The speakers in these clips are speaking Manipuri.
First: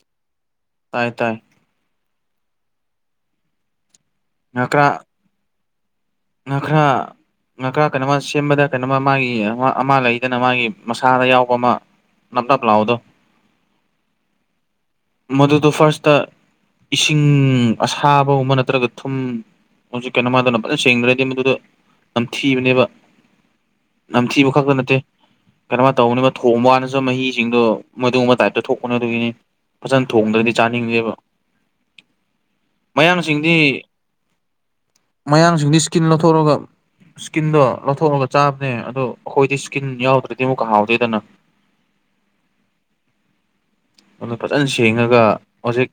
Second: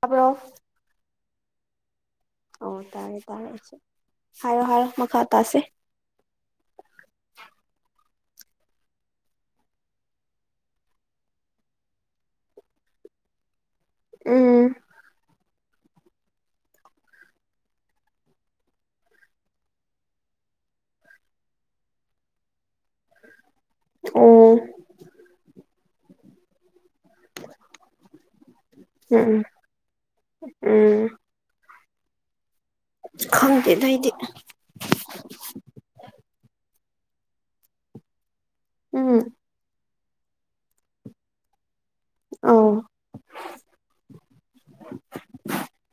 ꯇꯥꯕ꯭ꯔꯣ ꯇꯥꯏ ꯇꯥꯏ ꯑꯣ ꯇꯥꯔꯦ ꯇꯥꯔꯦ ꯑꯩꯁꯨ ꯍꯥꯏꯔꯣ ꯍꯥꯏꯔꯣ ꯃꯈꯥ ꯇꯥꯁꯦ ꯉꯥꯈ꯭ꯔ ꯉꯥꯈꯥ ꯀꯩꯅꯣꯃ ꯁꯦꯝꯕꯗ ꯀꯩꯅꯣꯃ ꯃꯥꯒꯤ ꯑꯃ ꯂꯩꯗꯅ ꯃꯥꯒꯤ ꯃꯁꯥꯗ ꯌꯥꯎꯕ ꯑꯃ ꯅꯞ ꯅꯞ ꯂꯥꯎꯕꯗꯣ ꯎꯝ ꯃꯗꯨꯗꯣ ꯐꯥꯔꯁꯇ ꯏꯁꯤꯡ ꯑꯁꯥꯕꯒꯨꯝꯕ ꯅꯠꯇ꯭ꯔꯒ ꯊꯨꯝ ꯍꯧꯖꯤꯛ ꯀꯩꯅꯣꯃ ꯑꯗꯨꯅ ꯐꯖꯅ ꯁꯦꯡꯗ꯭ꯔ ꯗꯤ ꯃꯗꯨꯗ ꯅꯝꯊꯤꯕꯅꯦꯕ ꯅꯝꯊꯤꯕ ꯑꯣ ꯈꯛꯇ ꯅꯠꯇꯦ ꯀꯦꯏꯅꯣꯝꯃ ꯇꯧꯕꯅꯤꯕ ꯊꯣꯡꯕ ꯋꯥꯅꯁꯨ ꯃꯍꯤꯁꯤꯡꯗꯣ ꯃꯗꯨꯝꯕ ꯇꯥꯏꯞꯇ ꯊꯣꯛ ꯄꯥꯅꯦ ꯑꯗꯨꯒꯤ ꯎꯝ ꯐꯖꯅ ꯊꯣꯡꯗ꯭ꯔꯗꯤ ꯎꯝ ꯆꯥꯅꯤꯡꯗꯦꯕ ꯃꯌꯥꯡꯁꯤꯡꯗꯤ ꯈꯪꯗꯦꯗ ꯑꯩꯗꯤ ꯃꯌꯥꯡꯁꯤꯡꯗꯤ ꯁ꯭ꯀꯤꯟ ꯂꯧꯊꯣꯛꯂꯒ ꯁ꯭ꯀꯤꯟꯗꯣ ꯂꯧꯊꯣꯛꯂꯒ ꯆꯥꯕꯅꯦ ꯑꯗꯣ ꯎꯝ ꯑꯩꯈꯣꯏꯗꯤ ꯁ꯭ꯀꯤꯟ ꯌꯥꯎꯗ꯭ꯔ ꯗꯤ ꯑꯃꯨꯛꯀ ꯍꯥꯎꯇꯦꯗꯅ ꯑꯧ ꯑꯗꯨ ꯐꯖꯅ ꯁꯦꯡꯉꯒ ꯍꯧꯖꯤꯛ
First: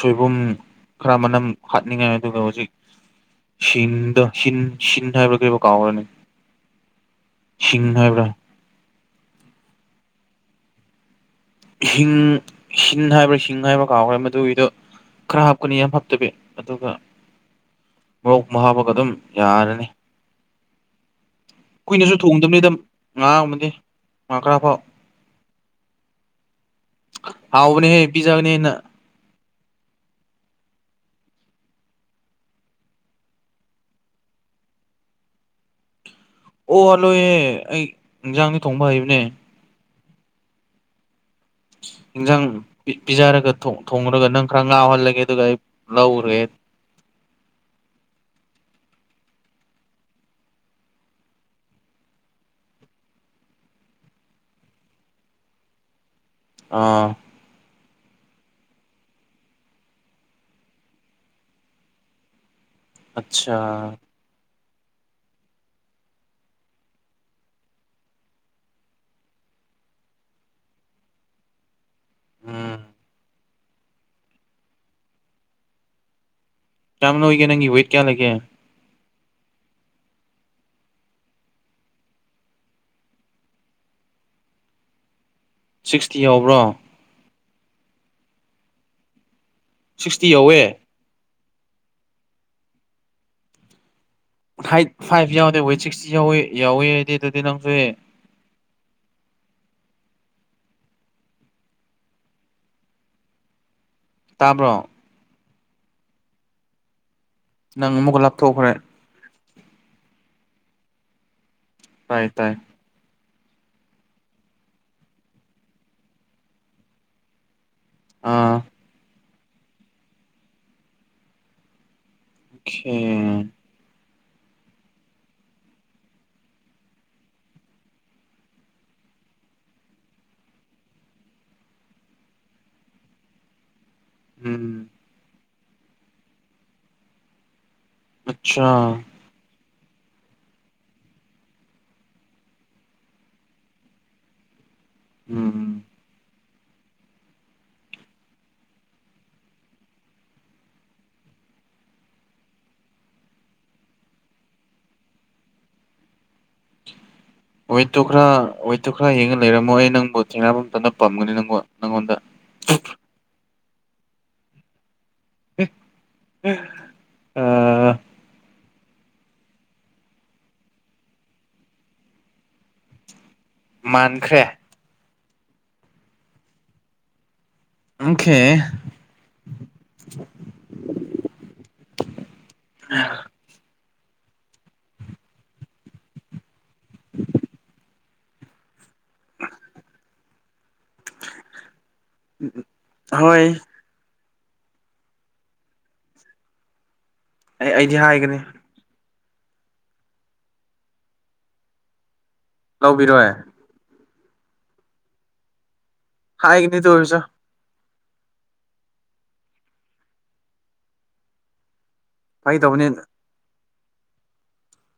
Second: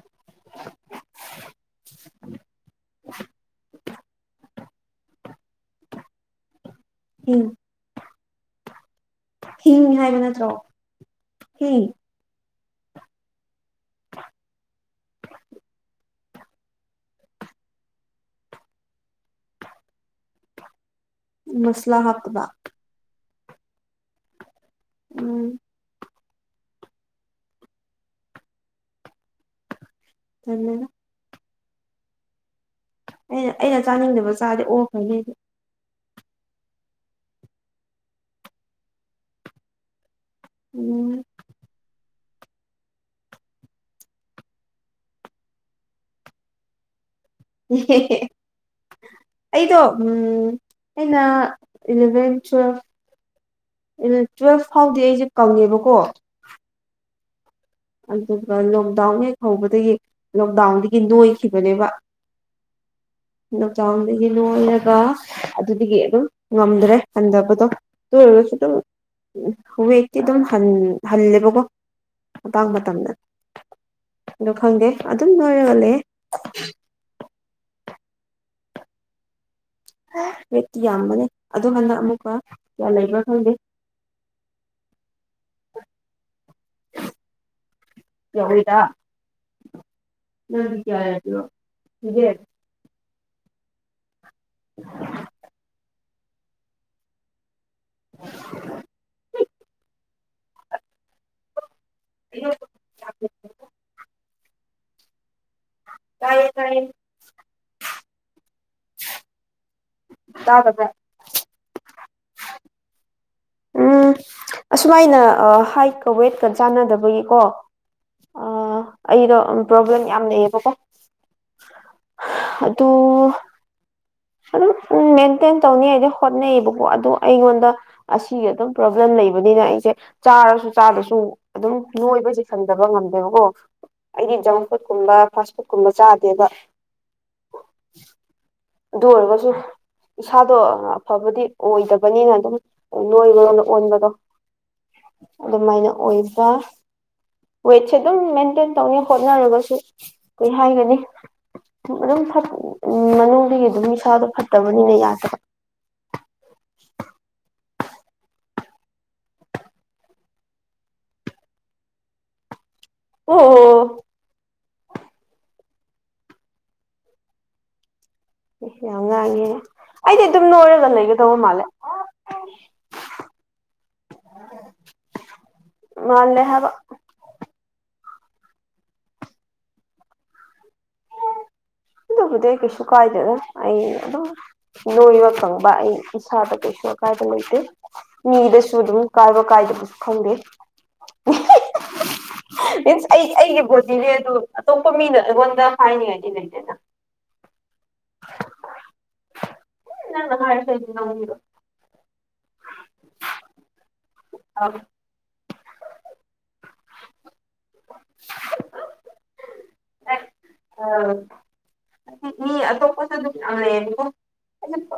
ꯁꯣꯏꯕꯨꯝ ꯈꯔ ꯃꯅꯝ ꯍꯥꯠꯅꯤꯡꯉꯥꯏ ꯑꯗꯨꯒ ꯍꯧꯖꯤꯛ ꯍꯤꯡꯗꯣ ꯍꯤꯡ ꯍꯤꯡ ꯊꯥꯏꯕ ꯀꯩꯕꯨ ꯀꯥꯎꯔꯅꯤ ꯍꯤꯡ ꯍꯤꯡ ꯍꯥꯏꯕ꯭ꯔꯥ ꯍꯤꯡ ꯍꯥꯏꯕ ꯅꯠꯇ꯭ꯔꯣ ꯍꯤꯡ ꯍꯤꯟ ꯍꯥꯏꯕ꯭ꯔꯥ ꯍꯤꯡ ꯍꯥꯏꯕ꯭ꯔꯥ ꯀꯥꯎꯈ꯭ꯔꯦ ꯃꯗꯨꯒꯤꯗꯣ ꯈꯔ ꯍꯥꯞꯀꯅꯤ ꯌꯥꯝ ꯍꯥꯞꯇꯕꯤ ꯑꯗꯨꯒ ꯃꯣꯔꯣꯛꯃ ꯍꯥꯞꯄꯒ ꯑꯗꯨꯝ ꯌꯥꯔꯅꯤ ꯃꯁꯂꯥ ꯀꯨꯏꯅꯁꯨ ꯍꯥꯞꯇꯕ ꯊꯣꯡꯗꯕꯅꯤꯗ [inaudible] ꯉꯥ ꯈꯔ ꯐꯥꯎ ꯎꯝ ꯍꯥꯎꯕꯅꯦꯍꯦ ꯄꯤꯖꯕꯅꯦ ꯑꯩꯅ ꯇꯜꯂꯦꯗ ꯑꯩꯅ ꯑꯩꯅ ꯆꯥꯅꯤꯡꯗꯕ ꯆꯥꯔꯗꯤ ꯑꯣꯈ꯭ꯔꯅꯤ ꯑꯩꯗꯤ ꯑꯣꯍꯂꯣꯏꯍꯦ ꯑꯩ ꯏꯟꯖꯥꯡꯗꯤ ꯊꯣꯡꯕ ꯍꯩꯕꯅꯦ ꯎꯝ ꯏꯟꯖꯥꯥꯡ ꯄꯤ ꯄꯤꯖꯔꯒ ꯊꯣ ꯊꯣꯡꯉꯨꯔꯒ ꯅꯪ ꯈꯔ ꯉꯥꯎꯍꯜꯂꯒꯦ ꯑꯗꯨꯒ ꯑꯩ ꯂꯧꯔꯒꯦ [unintelligible] ꯑꯩꯗꯣ ꯑꯩꯅ ꯏꯂꯥꯚꯦꯟ ꯇꯨꯋꯦꯜꯐ ꯎꯝ ꯇꯨꯋꯦꯜꯐ ꯐꯥꯎꯗꯤ ꯑꯩꯁꯦ ꯀꯪꯉꯦꯕꯀꯣ ꯑꯥ ꯑꯗꯨꯒ ꯂꯣꯛꯗꯥꯎꯟ ꯍꯦꯛ ꯍꯧꯕꯗꯒꯤ ꯂꯣꯛꯗꯥꯎꯟꯗꯒꯤ ꯅꯣꯏꯈꯤꯕꯅꯦꯕ ꯑꯠꯆꯥ ꯂꯣꯛꯗꯥꯎꯟꯗꯩ ꯅꯣꯏꯔꯒ ꯑꯗꯨꯗꯒꯤ ꯑꯗꯨꯝ ꯉꯝꯗ꯭ꯔꯦ ꯍꯟꯊꯕꯗꯣ ꯑꯗꯨ ꯑꯣꯏꯔꯒꯁꯨ ꯑꯗꯨꯝ ꯋꯦꯠꯇꯤ ꯑꯗꯨꯝ ꯍꯟ ꯍꯜꯂꯦꯕꯒꯣ ꯃꯇꯥꯡ ꯎꯝ ꯃꯇꯝꯗ ꯑꯗꯣ ꯈꯪꯗꯦ ꯑꯗꯨꯝ ꯅꯣꯏꯔꯒ ꯂꯩꯌꯦ ꯀꯌꯥꯝ ꯅꯣꯏꯒꯦ ꯅꯪꯒꯤ ꯋꯦꯠ ꯀꯌꯥ ꯂꯩꯒꯦ ꯋꯦꯠꯇꯤ ꯌꯥꯝꯕꯅꯦ ꯑꯗꯨꯒ ꯍꯟꯗꯛ ꯑꯃꯨꯛꯀ ꯀꯌꯥ ꯂꯩꯕ꯭ꯔꯥ ꯈꯪꯗꯦ ꯁꯤꯛꯁꯇꯤ ꯌꯧꯕ꯭ꯔꯣ ꯌꯧꯏꯗꯥ ꯁꯤꯛꯁꯇꯤ ꯌꯧꯋꯦ ꯌꯥꯏ ꯑꯗꯨꯅꯣ ꯁꯤꯗꯦ ꯍꯥꯏꯠ ꯐꯥꯏꯚ ꯌꯥꯎꯗꯦ ꯋꯦꯠ ꯁꯤꯛꯁꯇꯤ ꯌꯧꯋꯤ ꯌꯧꯋꯤ ꯍꯥꯏꯗꯤ ꯑꯗꯨꯗꯤ ꯅꯪꯁꯦ [inaudible] [inaudible] ꯇꯥꯕ꯭ꯔꯣ ꯇꯥꯏꯌꯦ ꯇꯥꯏꯌꯦ ꯅꯪ ꯑꯃꯨꯛꯀ ꯂꯥꯞꯊꯣꯛꯈ꯭ꯔꯦ ꯇꯥꯕꯗ꯭ꯔꯥ ꯇꯥꯏ ꯇꯥꯏ ꯎꯝ ꯑꯁꯨꯃꯥꯏꯅ ꯑ ꯍꯥꯏꯠꯀ ꯋꯦꯠꯀ ꯆꯥꯟꯅꯗꯕꯒꯤꯀꯣ ꯑ ꯑꯥ ꯑꯩꯗꯣ ꯑꯝ ꯄ꯭ꯔꯣꯕ꯭ꯂꯦꯝ ꯌꯥꯝ ꯂꯩꯌꯦꯕꯀꯣ ꯑꯗꯨ ꯑꯣꯀꯦ ꯑꯗꯨꯝ ꯎꯝ ꯃꯦꯟꯇꯦꯟ ꯇꯧꯅꯤ ꯍꯥꯏꯗꯤ ꯍꯣꯠꯅꯩꯕꯀꯣ ꯑꯗꯨ ꯑꯩꯉꯣꯟꯗ ꯑꯁꯤꯒꯤ ꯑꯗꯨꯝ ꯄ꯭ꯔꯣꯕ꯭ꯂꯦꯝ ꯂꯩꯕꯅꯤꯅ ꯑꯩꯁꯦ ꯆꯥꯔꯁꯨ ꯆꯥꯗ꯭ꯔꯁꯨ ꯑꯗꯨꯝ ꯅꯣꯏꯕꯁꯦ ꯍꯟꯗꯕ ꯉꯝꯗꯦꯕꯀꯣ ꯑꯩꯗꯤ ꯖꯪꯛ ꯎꯝ ꯐꯨꯗꯀꯨꯝꯕ ꯐꯥꯁ ꯐꯨꯗꯀꯨꯝꯕ ꯆꯥꯗꯦꯕ ꯑꯠꯁꯥ ꯑꯗꯨ ꯑꯣꯏꯔꯒꯁꯨ ꯏꯁꯥꯗꯣ ꯑꯐꯕꯗꯤ ꯑꯣꯏꯗꯕꯅꯤꯅ ꯑꯗꯨꯝ ꯅꯣꯏꯕꯔꯣꯝꯗ ꯑꯣꯟꯕꯗꯣ ꯎꯝ ꯑꯗꯨꯃꯥꯏꯅ ꯑꯣꯏꯕ ꯋꯦꯠꯁꯦ ꯑꯗꯨꯝ ꯃꯦꯟꯇꯦꯟ ꯇꯧꯅꯤ ꯍꯣꯠꯅꯔꯒꯁꯨ ꯀꯩ ꯍꯥꯏꯒꯅꯤ ꯑꯗꯨꯝ ꯐꯠ ꯎ ꯃꯅꯨꯡꯗꯒꯤꯒꯤ ꯑꯗꯨꯝ ꯏꯁꯥꯗꯣ ꯐꯠꯇꯕꯅꯤꯅ ꯌꯥꯗꯕ [inaudible] ꯋꯦꯠꯇꯨ ꯈꯔ ꯋꯦꯠꯇꯨ ꯈꯔ ꯌꯦꯡꯉ ꯂꯩꯔꯝꯃꯣ ꯑꯩ ꯅꯪꯕꯨ ꯊꯦꯡꯅꯕ ꯃꯇꯝꯗ ꯄꯥꯝꯒꯅꯤ ꯅꯪꯕꯨ ꯅꯪꯉꯣꯟꯗ ꯑꯣ ꯑ [unintelligible] ꯌꯥꯝ ꯉꯥꯡꯉꯦ ꯑꯩꯗꯤ ꯑꯗꯨꯝ ꯅꯣꯏꯔꯒ ꯂꯩꯒꯗꯧꯕ ꯃꯥꯜꯂꯦ ꯃꯥꯟꯈ꯭ꯔꯦ ꯃꯥꯂꯦ ꯍꯥꯏꯕ ꯑꯣꯀꯦ ꯑꯗꯨꯕꯨꯗꯤ ꯑꯩ ꯀꯩꯁꯨ ꯀꯥꯏꯗꯦꯗ ꯑꯩ ꯑꯗꯨꯝ ꯅꯣꯏꯕ ꯈꯪꯕ ꯑꯩ ꯏꯁꯥꯗ ꯀꯩꯁꯨ ꯑꯀꯥꯏꯕ ꯂꯩꯇꯦ ꯃꯤꯗꯁꯨ ꯑꯗꯨꯝ ꯀꯥꯏꯕ ꯀꯥꯏꯗꯕꯁꯨ ꯈꯪꯗꯦ ꯃꯤꯟꯁ ꯑꯩ ꯍꯣꯏ ꯑꯩꯒꯤ ꯄꯣꯢ ꯁꯤꯅꯦ ꯑꯗꯨ ꯑꯇꯣꯞꯄ ꯃꯤꯅ ꯑꯩꯉꯣꯟꯗ ꯍꯥꯏꯅꯤꯡꯉꯥꯏꯗꯤ ꯂꯩꯇꯦꯗ ꯑꯦ ꯑꯩꯗꯤ ꯍꯥꯏꯒꯅꯤ ꯅꯪꯅ ꯍꯥꯢꯔꯁꯨ ꯑꯩꯅ ꯂꯧꯕꯤꯔꯣꯢ ꯂꯧꯕꯤꯔꯣꯏ ꯑꯥ ꯍꯥꯏꯒꯅꯤ ꯑꯗꯨ ꯑꯣꯏꯔꯁꯨ ꯑ [unintelligible] ꯃꯤ ꯐꯥꯒꯤ ꯇꯧꯕꯅꯤ ꯑꯇꯣꯞꯄꯁꯨ [unintelligible] ꯑꯗꯨ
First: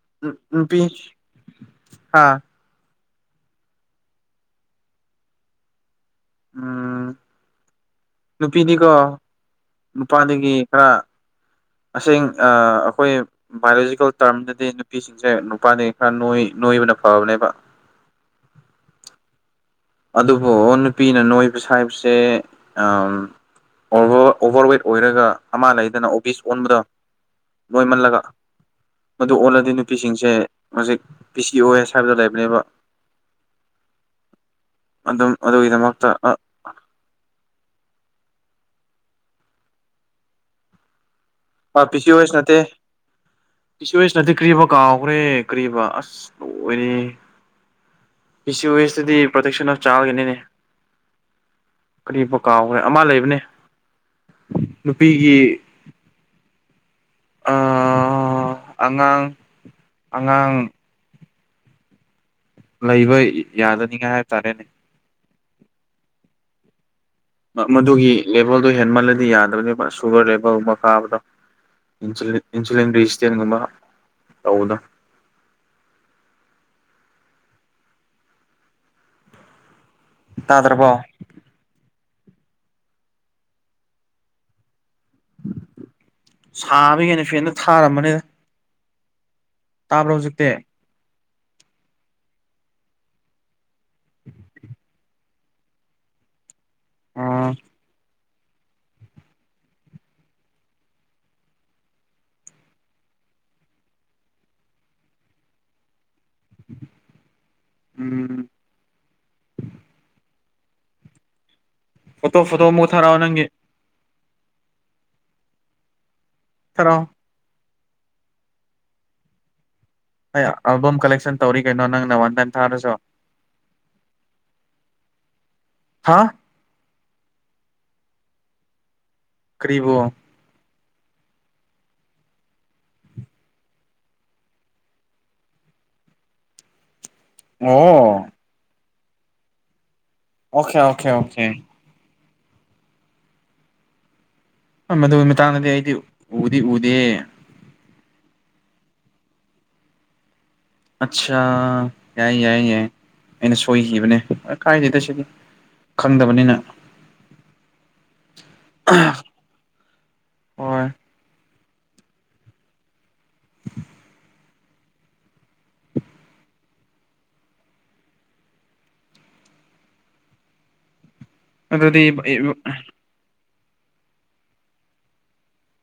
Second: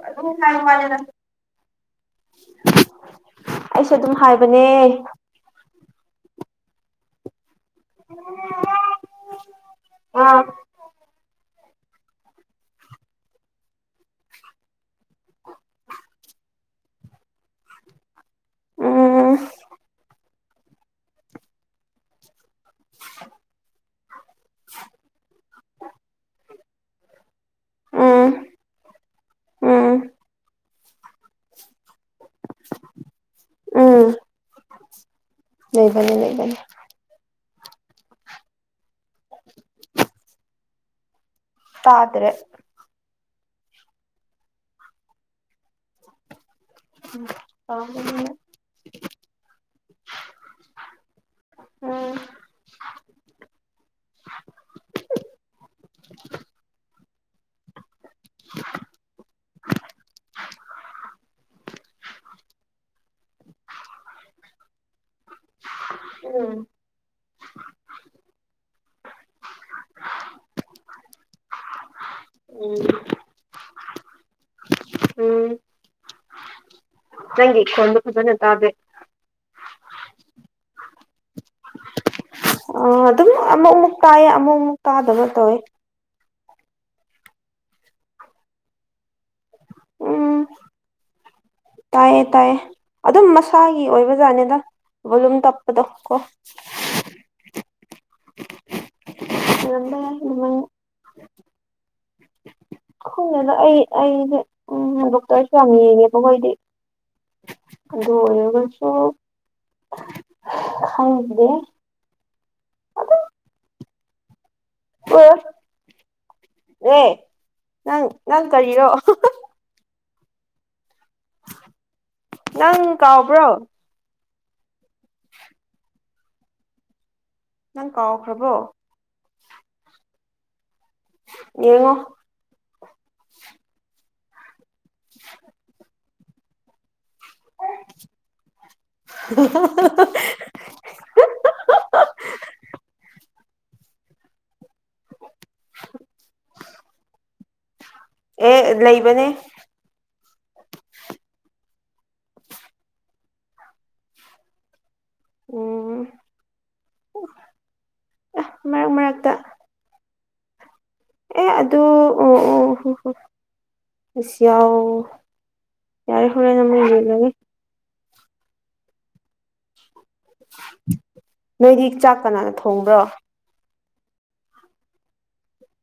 ꯑꯗꯨꯗ ꯅꯨꯄꯤ [unintelligible] ꯍꯥ ꯑꯩꯁꯨ ꯑꯗꯨꯝ ꯍꯥꯏꯕꯅꯦ ꯎꯝ ꯅꯨꯄꯤꯗꯤꯀꯣ ꯑꯥ ꯅꯨꯄꯥꯗꯒꯤ ꯈꯔ ꯑꯁꯦꯡ ꯑ ꯑꯩꯈꯣꯏ ꯕꯥꯏꯑꯣꯂꯣꯖꯤꯀꯦꯜ ꯇꯥꯔꯝꯗꯗꯤ ꯅꯨꯄꯤꯁꯤꯡꯁꯦ ꯅꯨꯄꯥꯗꯒꯤ ꯈꯔ ꯅꯣꯢ ꯅꯣꯏꯕꯅ ꯐꯕꯅꯦꯕ ꯎꯝ ꯑꯗꯨꯕꯨ ꯅꯨꯄꯤꯅ ꯅꯣꯏꯕ ꯍꯥꯏꯕꯁꯦ ꯑꯝ ꯑꯣꯕꯔ ꯑꯣꯚꯔꯋꯦꯠ ꯑꯣꯏꯔꯒ ꯑꯃ ꯂꯩꯗꯅ ꯑꯣꯕꯤꯁ ꯑꯣꯟꯕꯗꯣ ꯅꯣꯏꯃꯜꯂꯒ ꯎꯝ ꯃꯗꯨ ꯑꯣꯜꯂꯗꯤ ꯎꯝ ꯅꯨꯄꯤꯁꯤꯡꯁꯦ ꯍꯧꯖꯤꯛ ꯄꯤꯁ ꯑꯣꯏ ꯍꯥꯢꯕꯗꯣ ꯂꯩꯕꯅꯦꯕ ꯎꯝ ꯑꯗꯨꯝ ꯑꯗꯨꯒꯤꯗꯃꯛꯇ ꯂꯩꯕꯅꯦ ꯑ ꯂꯩꯕꯅꯦ [unintelligible] ꯑ ꯄꯤ ꯁꯤ ꯇꯥꯗ꯭ꯔꯦ ꯑꯣꯢꯁ ꯅꯠꯇꯦ ꯄꯤ ꯁꯤ ꯑꯣꯢꯁ ꯅꯠꯇꯦ ꯀ꯭ꯔꯤꯕ ꯀꯥꯎꯈ꯭ꯔꯦ ꯀ꯭ꯔꯤꯕ ꯑꯁ ꯂꯣꯏꯔꯦ ꯎꯝ ꯄꯥꯝꯕꯅꯦ ꯄꯤ ꯁꯤ ꯋꯦꯁꯇꯗꯤ ꯄ꯭ꯔꯣꯇꯦꯛꯁꯟ ꯑꯃ ꯆꯥꯜꯒꯤꯅꯤꯅꯦ ꯎꯝ ꯀꯔꯤꯕ ꯀꯥꯎꯈ꯭ꯔꯦ ꯑꯃ ꯂꯩꯕꯅꯦ ꯅꯨꯄꯤꯒꯤ ꯑꯥ ꯑꯉꯥꯡ ꯑꯉꯥꯡ ꯂꯩꯕ ꯌꯥꯗꯅꯤꯡꯉꯥꯏ ꯍꯥꯏꯕ ꯇꯔꯦꯅꯦ ꯎꯝ ꯃꯗꯨꯒꯤ ꯂꯦꯚꯜꯗꯣ ꯍꯦꯟꯃꯜꯂꯗꯤ ꯌꯥꯗꯕꯅꯦꯕ ꯁꯨꯒꯔ ꯂꯦꯚꯦꯜꯒꯨꯝꯕ ꯀꯥꯕꯗꯣ ꯏꯟꯁꯨꯂꯤꯟ ꯔꯦꯖꯤꯁꯇꯦꯟꯒꯨꯝꯕ ꯇꯧꯕꯗꯣ ꯅꯪꯒꯤ ꯈꯣꯟꯗꯣ ꯐꯖꯅ ꯇꯥꯗꯦ ꯇꯥꯗ꯭ꯔꯥ ꯕꯣ ꯑ ꯑꯗꯨꯝ ꯑꯃꯨꯛꯃꯨꯛ ꯇꯥꯏꯌꯦ ꯑꯃꯨꯛ ꯑꯃꯨꯛ ꯇꯥꯗꯕ ꯇꯧꯋꯦ ꯁꯥꯕꯒꯤꯅꯦ ꯐꯦꯟꯗꯨ ꯊꯥꯔꯝꯕꯅꯤꯗ ꯇꯥꯕ꯭ꯔꯣ ꯎꯝ ꯍꯧꯖꯤꯛꯇꯤ ꯇꯥꯏꯌꯦ ꯇꯥꯏꯌꯦ ꯑꯗꯨꯝ ꯃꯁꯥꯒꯤ ꯑꯣꯏꯕ ꯖꯥꯠꯅꯤꯗ ꯚꯣꯂꯨꯝ ꯇꯞꯄꯗꯣ ꯀꯣ ꯑ [unintelligible] ꯈꯪꯗꯦꯗ ꯑꯩ ꯑꯩꯗꯤ ꯎꯝ ꯗꯣꯛꯇꯔꯁꯨ ꯌꯥꯝ ꯌꯦꯡꯉꯦꯕ ꯀꯣ ꯑꯩꯗꯤ ꯑꯗꯨ ꯎꯝ ꯑꯣꯏꯔꯒꯁꯨ ꯈꯪꯗꯔꯦ ꯐꯣꯇꯣ ꯐꯣꯇꯣ ꯑꯃꯨꯛ ꯊꯥꯔꯛꯑꯣ ꯅꯪꯒꯤ ꯑꯦ ꯊꯥꯔꯛꯑꯣ ꯑꯦ ꯅꯪ ꯅꯪ ꯀꯔꯤꯔꯣ ꯑꯩ ꯑꯦꯜꯕꯝ ꯀꯂꯦꯛꯁꯟ ꯇꯧꯔꯤ ꯀꯩꯅꯣ ꯅꯪꯅ ꯋꯥꯟ ꯇꯥꯏꯝ ꯅꯪ ꯊꯥꯔꯁꯨ ꯀꯥꯎꯕ꯭ꯔꯣ [unintelligible] ꯍꯥꯥ ꯅꯪ ꯀꯥꯎꯈ꯭ꯔꯕꯣ ꯀ꯭ꯔꯤꯕꯣ ꯌꯦꯡꯉꯣ [unintelligible] ꯑꯦ [unintelligible] ꯑꯣꯀꯦ ꯑꯣꯀꯦ ꯑꯣꯀꯦ ꯑ ꯃꯗꯨꯒꯤ ꯃꯇꯥꯡꯗꯗꯤ ꯑꯩꯗꯤ ꯎꯗꯤ ꯎꯗꯦ ꯑꯦ ꯂꯩꯕꯅꯦ ꯑꯠꯁꯥ ꯌꯥꯏ ꯌꯥꯏ ꯌꯥꯏ ꯑꯩꯅ ꯁꯣꯏꯈꯤꯕꯅꯦ ꯀꯥꯏꯗꯦꯗ ꯁꯤꯗꯤ ꯎꯝ ꯈꯪꯗꯕꯅꯤꯅ ꯃꯔꯛ ꯃꯔꯛꯇ ꯍꯣꯏ ꯑꯦ ꯑꯗꯨ ꯑꯣ ꯑꯣ ꯑꯁ ꯌꯥꯎ ꯌꯥꯔꯦ ꯍꯨꯔꯦꯟ ꯃꯨꯛ ꯌꯦꯡꯍꯟꯂꯅꯤ ꯅꯣꯏꯗꯤ ꯑꯗꯨꯗꯤ ꯆꯥꯛ ꯀꯅꯥꯅ ꯊꯣꯡꯕ꯭ꯔꯣ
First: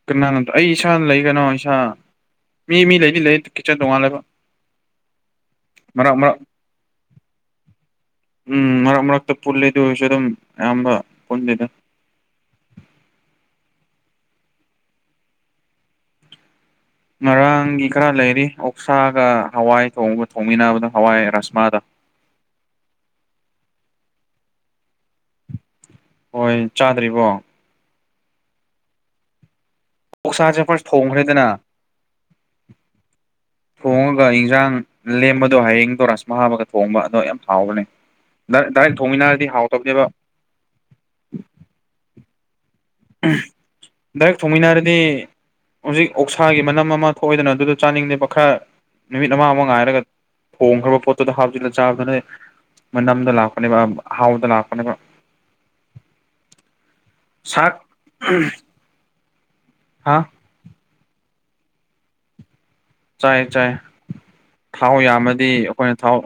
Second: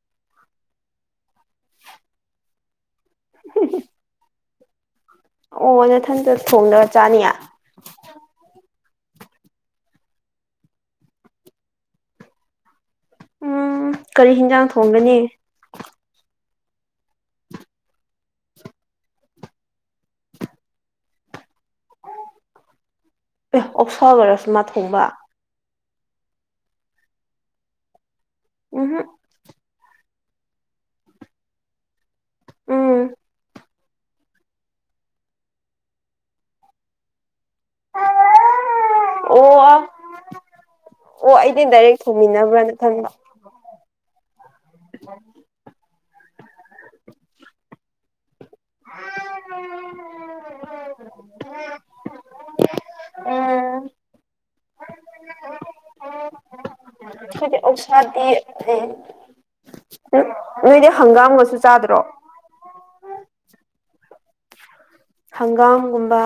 ꯀꯅꯥꯅꯣꯗꯣ ꯑꯩ ꯏꯁꯥꯅ ꯂꯩ ꯀꯅꯣ ꯏꯁꯥ ꯃꯤ ꯃꯤ ꯂꯩꯗꯤ ꯂꯩ ꯀꯤꯠꯆꯟ ꯇꯣꯡꯉꯥꯜꯂꯦꯕ ꯑꯣ ꯅꯊꯟꯇ ꯊꯣꯡꯗꯔ ꯆꯥꯅꯤꯌꯥ ꯎꯝ ꯃꯔꯛ ꯃꯔꯛꯇ ꯄꯨꯜꯂꯤ ꯑꯗꯨ ꯑꯣꯏꯔꯁꯨ ꯑꯗꯨꯝ ꯑꯌꯥꯝꯕ ꯄꯨꯟꯗꯦꯗ ꯎꯝ ꯀꯔꯤ ꯍꯤꯟꯖꯥꯡ ꯊꯣꯡꯒꯅꯤ ꯉꯔꯥꯡꯒꯤ ꯈꯔ ꯂꯩꯔꯤ ꯑꯣꯛꯁꯥꯒ ꯍꯋꯥꯏ ꯊꯣꯡꯒ ꯊꯣꯡꯃꯤꯟꯅꯕꯗ ꯍꯋꯥꯏ ꯔꯥꯁꯃꯥꯗ ꯑꯦ ꯑꯣꯛꯁꯋꯥ ꯑꯣꯏꯔꯁꯨ ꯃꯥ ꯊꯣꯡꯕ ꯍꯣꯏ ꯆꯥꯗ꯭ꯔꯤꯕꯣ ꯎꯝ ꯍꯨꯝ ꯑꯣꯛꯁꯥꯁꯦ ꯐꯁ ꯊꯣꯡꯈ꯭ꯔꯦꯗꯅ ꯎꯝ ꯊꯣꯡꯉꯒ ꯏꯟꯖꯥꯡ ꯂꯦꯝꯕꯗꯣ ꯍꯌꯦꯡꯗꯣ ꯔꯥꯁ ꯃꯍ ꯍꯥꯕꯒ ꯊꯣꯡꯕ ꯑꯗꯣ ꯌꯥꯝ ꯍꯥꯎꯕꯅꯦ ꯗꯥꯏꯔꯦꯛ ꯗꯥꯏꯔꯦꯛ ꯑꯣ ꯊꯣꯡꯃꯤꯟꯅꯔꯗꯤ ꯍꯥꯎꯗꯕꯅꯦꯕ ꯑꯣ ꯑꯩꯗꯤ ꯗꯥꯏꯔꯦꯛ ꯊꯣꯡꯃꯤꯟꯅꯕ꯭ꯔꯅ ꯈꯟꯕ ꯗꯥꯢꯔꯦꯛ ꯊꯣꯡꯃꯤꯟꯅꯔꯗꯤ ꯍꯧꯖꯤꯛ ꯑꯣꯛꯁꯥꯒꯤ ꯃꯅꯝ ꯑꯃ ꯊꯣꯛꯏꯗꯅ ꯑꯗꯨꯗꯣ ꯆꯥꯅꯤꯡꯗꯦꯕ ꯈꯔ ꯅꯨꯃꯤꯠ ꯑꯃ ꯑꯃ ꯉꯥꯏꯔꯒ ꯊꯣꯡꯈ꯭ꯔꯕ ꯄꯣꯠꯇꯨꯗ ꯍꯥꯞꯆꯤꯜꯂ ꯆꯥꯕꯗꯨ ꯅꯣꯏ ꯃꯅꯝꯗ ꯂꯥꯛꯄꯅꯦꯕ ꯎꯝ ꯍꯥꯎꯗ ꯂꯥꯛꯄꯅꯦ [inaudible] ꯑꯩꯈꯣꯏꯗꯤ ꯁꯥꯛ ꯑꯣꯁꯗꯤ ꯍꯥ ꯎ ꯅꯣꯏꯗꯤ ꯍꯪꯒꯥꯝꯒꯁꯨ ꯆꯥꯗ꯭ꯔꯣ ꯆꯥꯏ ꯆꯥꯏ ꯊꯥꯎ ꯌꯥꯝꯃꯗꯤ ꯑꯩꯈꯣꯏꯅ ꯊꯥꯎ ꯍꯪꯒꯥꯝꯒꯨꯝꯕ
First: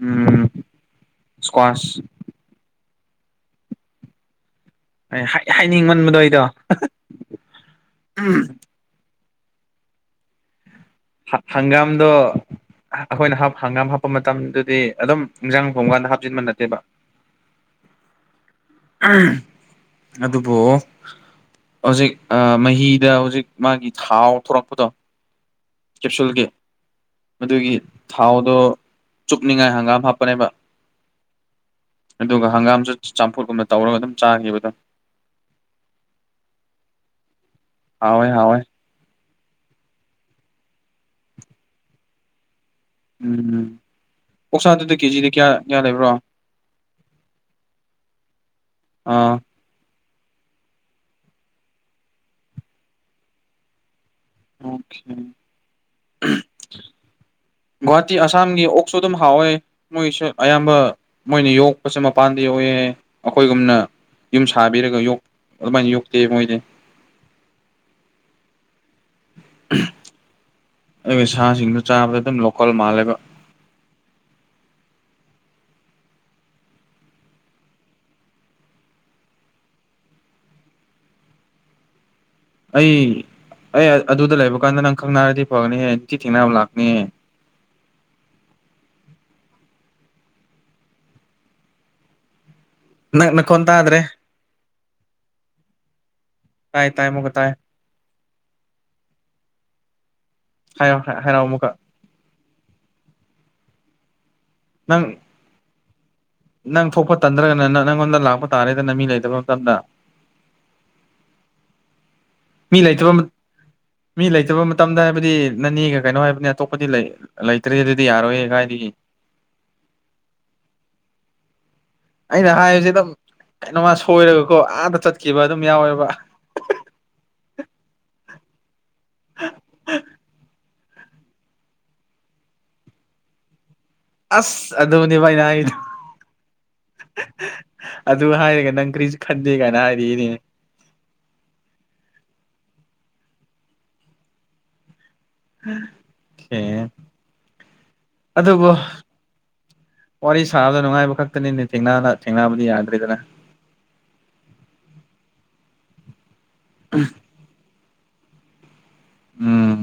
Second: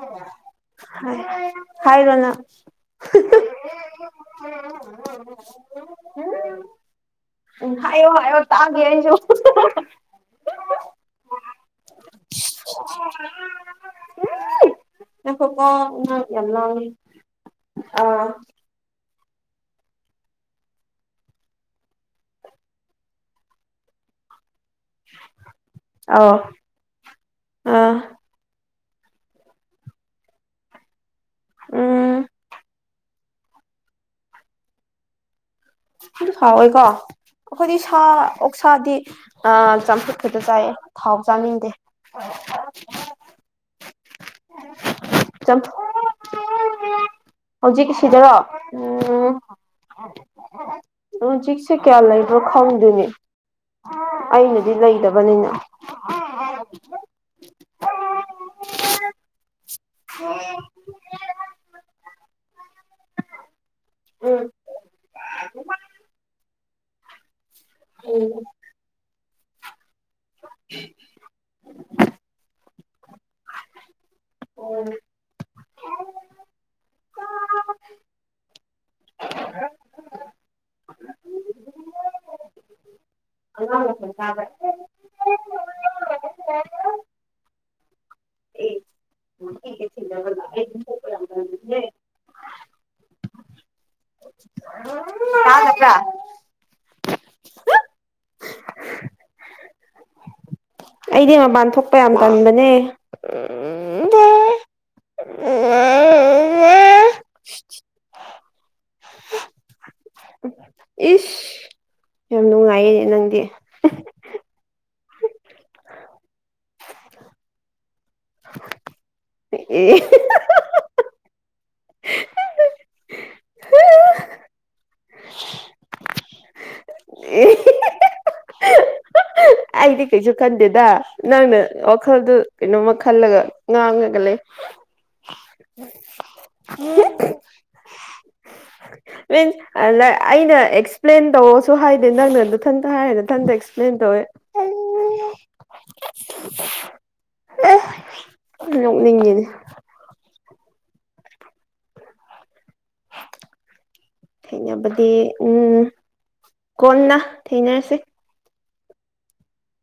ꯎꯝ ꯏꯁꯀ꯭ꯋꯥꯁ ꯍꯥꯏꯔꯣ ꯅꯪ ꯑꯩ ꯍꯥꯏꯅꯤꯡꯃꯟꯕꯗꯣ ꯑꯩꯗꯣ [unintelligible] ꯍꯥꯏꯌꯣ ꯍꯥꯏꯌꯣ ꯇꯥꯒꯦ ꯑꯩꯁꯨ ꯍꯪꯒꯥꯝꯗꯣ ꯑꯩꯈꯣꯏꯅ ꯍꯪꯒꯥꯝ ꯍꯥꯞꯄ ꯃꯇꯝꯗꯨꯗꯤ ꯑꯗꯨꯝ ꯏꯟꯖꯥꯡ ꯉꯥꯏꯈꯣꯀꯣ ꯊꯣꯡꯀꯥꯟꯗ ꯅꯪ ꯍꯥꯞꯆꯤꯟꯕ ꯌꯥꯝ ꯅꯠꯇꯦꯕ ꯂꯥꯡꯉꯦ ꯑꯥ ꯑꯗꯨꯕꯨ ꯍꯧꯖꯤꯛ ꯃꯍꯤꯗ ꯍꯧꯖꯤꯛ ꯃꯥꯒꯤ ꯊꯥꯎ ꯊꯣꯔꯛꯄꯗꯣ [unintelligible] ꯀꯦꯞꯁꯨꯜꯒꯤ ꯃꯗꯨꯒꯤ ꯑꯥ ꯊꯥꯎꯗꯣ ꯆꯨꯞꯅꯤꯡꯉꯥꯏ ꯍꯪꯒꯥꯝ ꯍꯥꯞꯄꯅꯦꯕ ꯎꯝ ꯑꯗꯨꯒ ꯍꯪꯒꯥꯝꯁꯨ ꯆꯝꯐꯨꯠ ꯀꯨꯝꯅ ꯇꯧꯔꯒ ꯑꯗꯨꯝ ꯆꯥꯈꯤꯕ ꯑꯗꯨꯝ ꯑꯗꯨ ꯍꯥꯎꯋꯦꯀꯣ ꯑꯩꯈꯣꯏꯗꯤ ꯁꯥ ꯍꯥꯎꯋꯦ ꯍꯥꯎꯋꯦ ꯑꯣꯛꯁꯥꯗꯤ ꯑꯥ ꯆꯥꯝꯐꯨꯠ ꯈꯛꯇ ꯆꯥꯏꯌꯦ ꯊꯥꯎ ꯆꯥꯅꯤꯡꯗꯦ ꯎꯝ ꯑꯥꯛꯁꯥꯗꯨꯗꯤ ꯀꯦꯖꯤꯗ ꯀꯌꯥ ꯀꯌꯥ ꯆꯝꯐꯨꯠ ꯂꯩꯕ꯭ꯔꯣ ꯍꯧꯖꯤꯛ ꯁꯤꯗꯔꯣ ꯑꯥ ꯎꯝ ꯎꯝ ꯍꯧꯖꯤꯛꯁꯤ ꯀꯌꯥ ꯂꯩ ꯔꯣ ꯈꯗꯨꯅꯤ ꯑꯩꯅꯗꯤ ꯑꯣꯀꯦ ꯂꯩꯗꯕꯅꯤꯅ ꯒꯨꯍꯥꯇꯤ ꯑꯁꯥꯝꯒꯤ ꯑꯣꯛꯁꯨ ꯑꯗꯨꯝ ꯍꯥꯎꯋꯦ ꯃꯣꯏꯁꯨ ꯑꯌꯥꯝꯕ ꯃꯣꯏꯅ ꯌꯣꯛꯄꯁꯦ ꯃꯄꯥꯟꯗ ꯌꯣꯛꯑꯦ ꯑꯩꯈꯣꯏꯒꯨꯝꯅ ꯌꯨꯝ ꯎꯝ ꯁꯥꯕꯤꯔꯒ ꯌꯣꯛ ꯑꯗꯨꯃꯥꯏꯅ ꯌꯣꯛꯇꯦ ꯃꯣꯏꯗꯤ ꯎꯝ ꯑꯩ ꯁꯥꯁꯤꯡꯗꯣ ꯆꯥꯕꯗ ꯑꯗꯨꯝ ꯂꯣꯀꯜ ꯃꯥꯜꯂꯦꯕ [unintelligible] ꯑꯩ ꯑꯉꯥꯡ ꯑꯩ ꯃꯈꯣꯟ ꯑꯗꯨꯗ ꯇꯥꯕ꯭ꯔꯥ ꯂꯩꯕ ꯀꯥꯟꯗ ꯅꯪ ꯈꯪ ꯅꯥꯔꯗꯤ ꯐꯒꯅꯤꯍꯦ ꯅꯨꯡꯇꯤ ꯊꯦꯡꯅꯕ ꯂꯥꯛꯀꯅꯤꯍꯦ [unintelligible] ꯅꯪ ꯅꯈꯣꯟ ꯇꯥꯗ꯭ꯔꯦ ꯇꯥꯏ ꯇꯥꯏ ꯑꯃꯨꯛꯀꯥ ꯇꯥꯢ ꯑꯩꯗꯤ ꯃꯄꯥꯟ ꯊꯣꯛꯄ ꯌꯥꯝ ꯇꯟꯕꯅꯦ ꯅꯪ [unintelligible] ꯅꯪ ꯊꯣꯛꯄ ꯇꯟꯗ꯭ꯔꯒꯅ ꯅꯪꯉꯣꯟꯗ ꯂꯥꯛꯄ ꯇꯥꯔꯦꯗꯅ ꯃꯤ ꯂꯩꯇꯕ ꯃꯇꯝꯗ ꯏꯁ ꯌꯥꯝ ꯃꯤ ꯅꯨꯡꯉꯥꯏꯌꯦꯅꯦ ꯂꯩꯇꯕ ꯅꯪꯗꯤ ꯃꯤ ꯂꯩꯇꯕ ꯃꯇꯝꯗ ꯍꯥꯏꯕꯗꯤ ꯅꯅꯦꯒ ꯀꯩꯅꯣ ꯍꯥꯏꯕꯅꯤ ꯑꯇꯣꯞꯄꯗꯤ ꯂꯩꯇ꯭ꯔꯦ ꯑꯗꯨꯗꯤ ꯌꯥꯔꯣꯏꯌꯦ ꯀꯥꯏꯗꯒꯤ [unintelligible] ꯑꯩꯅ ꯍꯥꯏꯕꯁꯦ ꯑꯗꯨꯝ ꯀꯩꯅꯣꯝꯃ ꯁꯣꯏꯔꯒꯀꯣ ꯑꯥꯗ ꯆꯠꯈꯤꯕ ꯑꯗꯨꯝ ꯌꯥꯎꯋꯦꯕ ꯑꯩꯗꯤ ꯀꯩꯁꯨ ꯈꯟꯗꯦꯗ ꯅꯪꯅ ꯋꯥꯈꯜꯗꯨ ꯀꯩꯅꯣꯝꯃ ꯈꯜꯂꯒ ꯉꯥꯡꯒꯅꯤ ꯑꯁ ꯑꯗꯨꯅꯦꯕ ꯑꯩꯩꯅ ꯍꯥꯢꯗꯣ [unintelligible] ꯑꯗꯨ ꯍꯥꯏꯔꯒ ꯅꯪ ꯀꯔꯤꯁꯨ ꯈꯟꯗꯦ [unintelligible] ꯀꯥꯏꯅ ꯑꯩꯅ ꯍꯥꯏꯔꯤꯅꯦ ꯑꯦꯛ ꯑꯦꯛꯁꯄ꯭ꯂꯦꯟ ꯇꯧꯔꯁꯨ ꯍꯥꯏꯗꯦ ꯅꯪꯅ ꯑꯗꯨ ꯏꯊꯟꯇ ꯍꯥꯏꯔꯦ ꯏꯊꯟꯇ ꯑꯦꯛꯁꯄ꯭ꯂꯦꯟ ꯇꯧꯋꯦ ꯑꯦ ꯑꯦ ꯑꯗꯨꯕꯨ ꯅꯣꯛꯅꯤꯡꯉꯤꯅꯦ ꯋꯥꯔꯤ ꯁꯥꯕꯗ ꯅꯨꯡꯉꯥꯏꯕ ꯈꯛꯇꯅꯤꯅꯦ ꯊꯦꯡꯅ ꯊꯦꯡꯕꯗꯤ ꯌꯥꯗ꯭ꯔꯤꯗꯅ ꯊꯦꯡꯅꯕꯗꯤ ꯎꯝ ꯀꯣꯟꯅ ꯊꯦꯡꯅꯔꯁꯤ ꯎꯝ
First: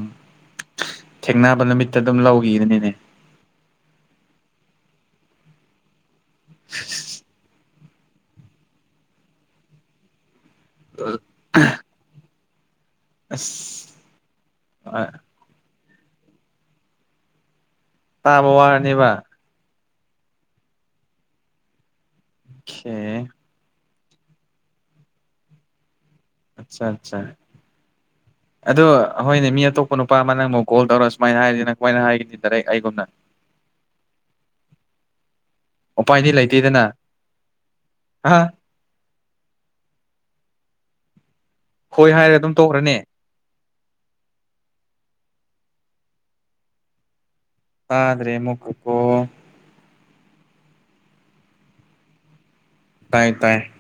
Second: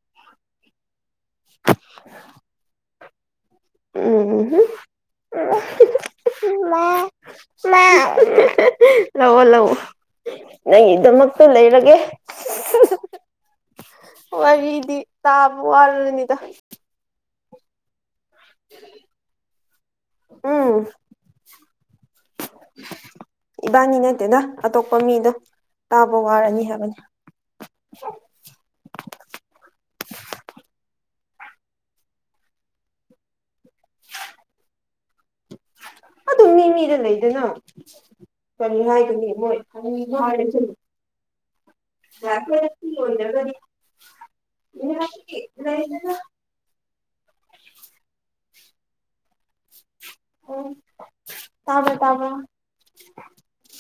ꯊꯦꯡꯅꯕ ꯅꯨꯃꯤꯠꯇ ꯑꯗꯨꯝ ꯂꯧꯒꯤꯑꯅꯨꯅꯦ ꯎꯝ ꯂꯧꯑꯣ ꯂꯧꯑꯣ ꯅꯪꯢꯗꯃꯛ__ ꯇ ꯂꯩꯔꯒꯦ ꯑꯁ ꯋꯥꯔꯤꯗꯤ ꯇꯥꯞ ꯋꯥꯜꯂꯅꯤꯗ ꯇꯥꯕ ꯋꯥꯔꯅꯤꯕ ꯎꯝ ꯈꯦ ꯏꯕꯥꯅꯤ ꯅꯠꯇꯦꯗ ꯑꯇꯣꯞꯄ ꯃꯤꯗꯣ ꯇꯥꯕ ꯋꯥꯔꯦ ꯑꯠꯆꯥ ꯑꯠꯆꯥ [inaudible] ꯑꯗꯣ ꯍꯣꯏꯅꯦ ꯃꯤ ꯑꯇꯣꯞꯄ ꯅꯨꯄꯥ ꯑꯃ ꯅꯪꯕꯨ ꯀꯣꯜ ꯇꯧꯔ ꯁꯨꯃꯥꯏꯅ ꯍꯥꯏꯔꯤ ꯅꯪ ꯀꯃꯥꯏꯅ ꯍꯥꯏꯒꯗꯤ ꯗꯥꯏꯔꯦꯛ ꯑꯩꯒꯨꯝꯅ ꯎꯄꯥꯏꯗꯤ ꯑꯗꯨ ꯃꯤ ꯂꯩꯇꯦꯗꯅ ꯃꯤꯗ ꯂꯩꯗꯅ ꯍꯥ ꯀꯔꯤ ꯍꯥꯏꯒꯅꯤ ꯃꯣꯏ [unintelligible] ꯍꯣꯏ ꯍꯥꯏꯔꯒ ꯑꯗꯨꯝ ꯇꯣꯛꯈ꯭ꯔꯅꯦ [unintelligible] ꯂꯩꯗꯅ ꯇꯗ꯭ꯔꯦ ꯑꯃꯨꯛꯀ ꯄꯨ ꯎꯝ ꯇꯥꯕ꯭ꯔꯥ ꯇꯥꯕ꯭ꯔꯥ ꯇꯥꯏꯌꯦ ꯇꯥꯏ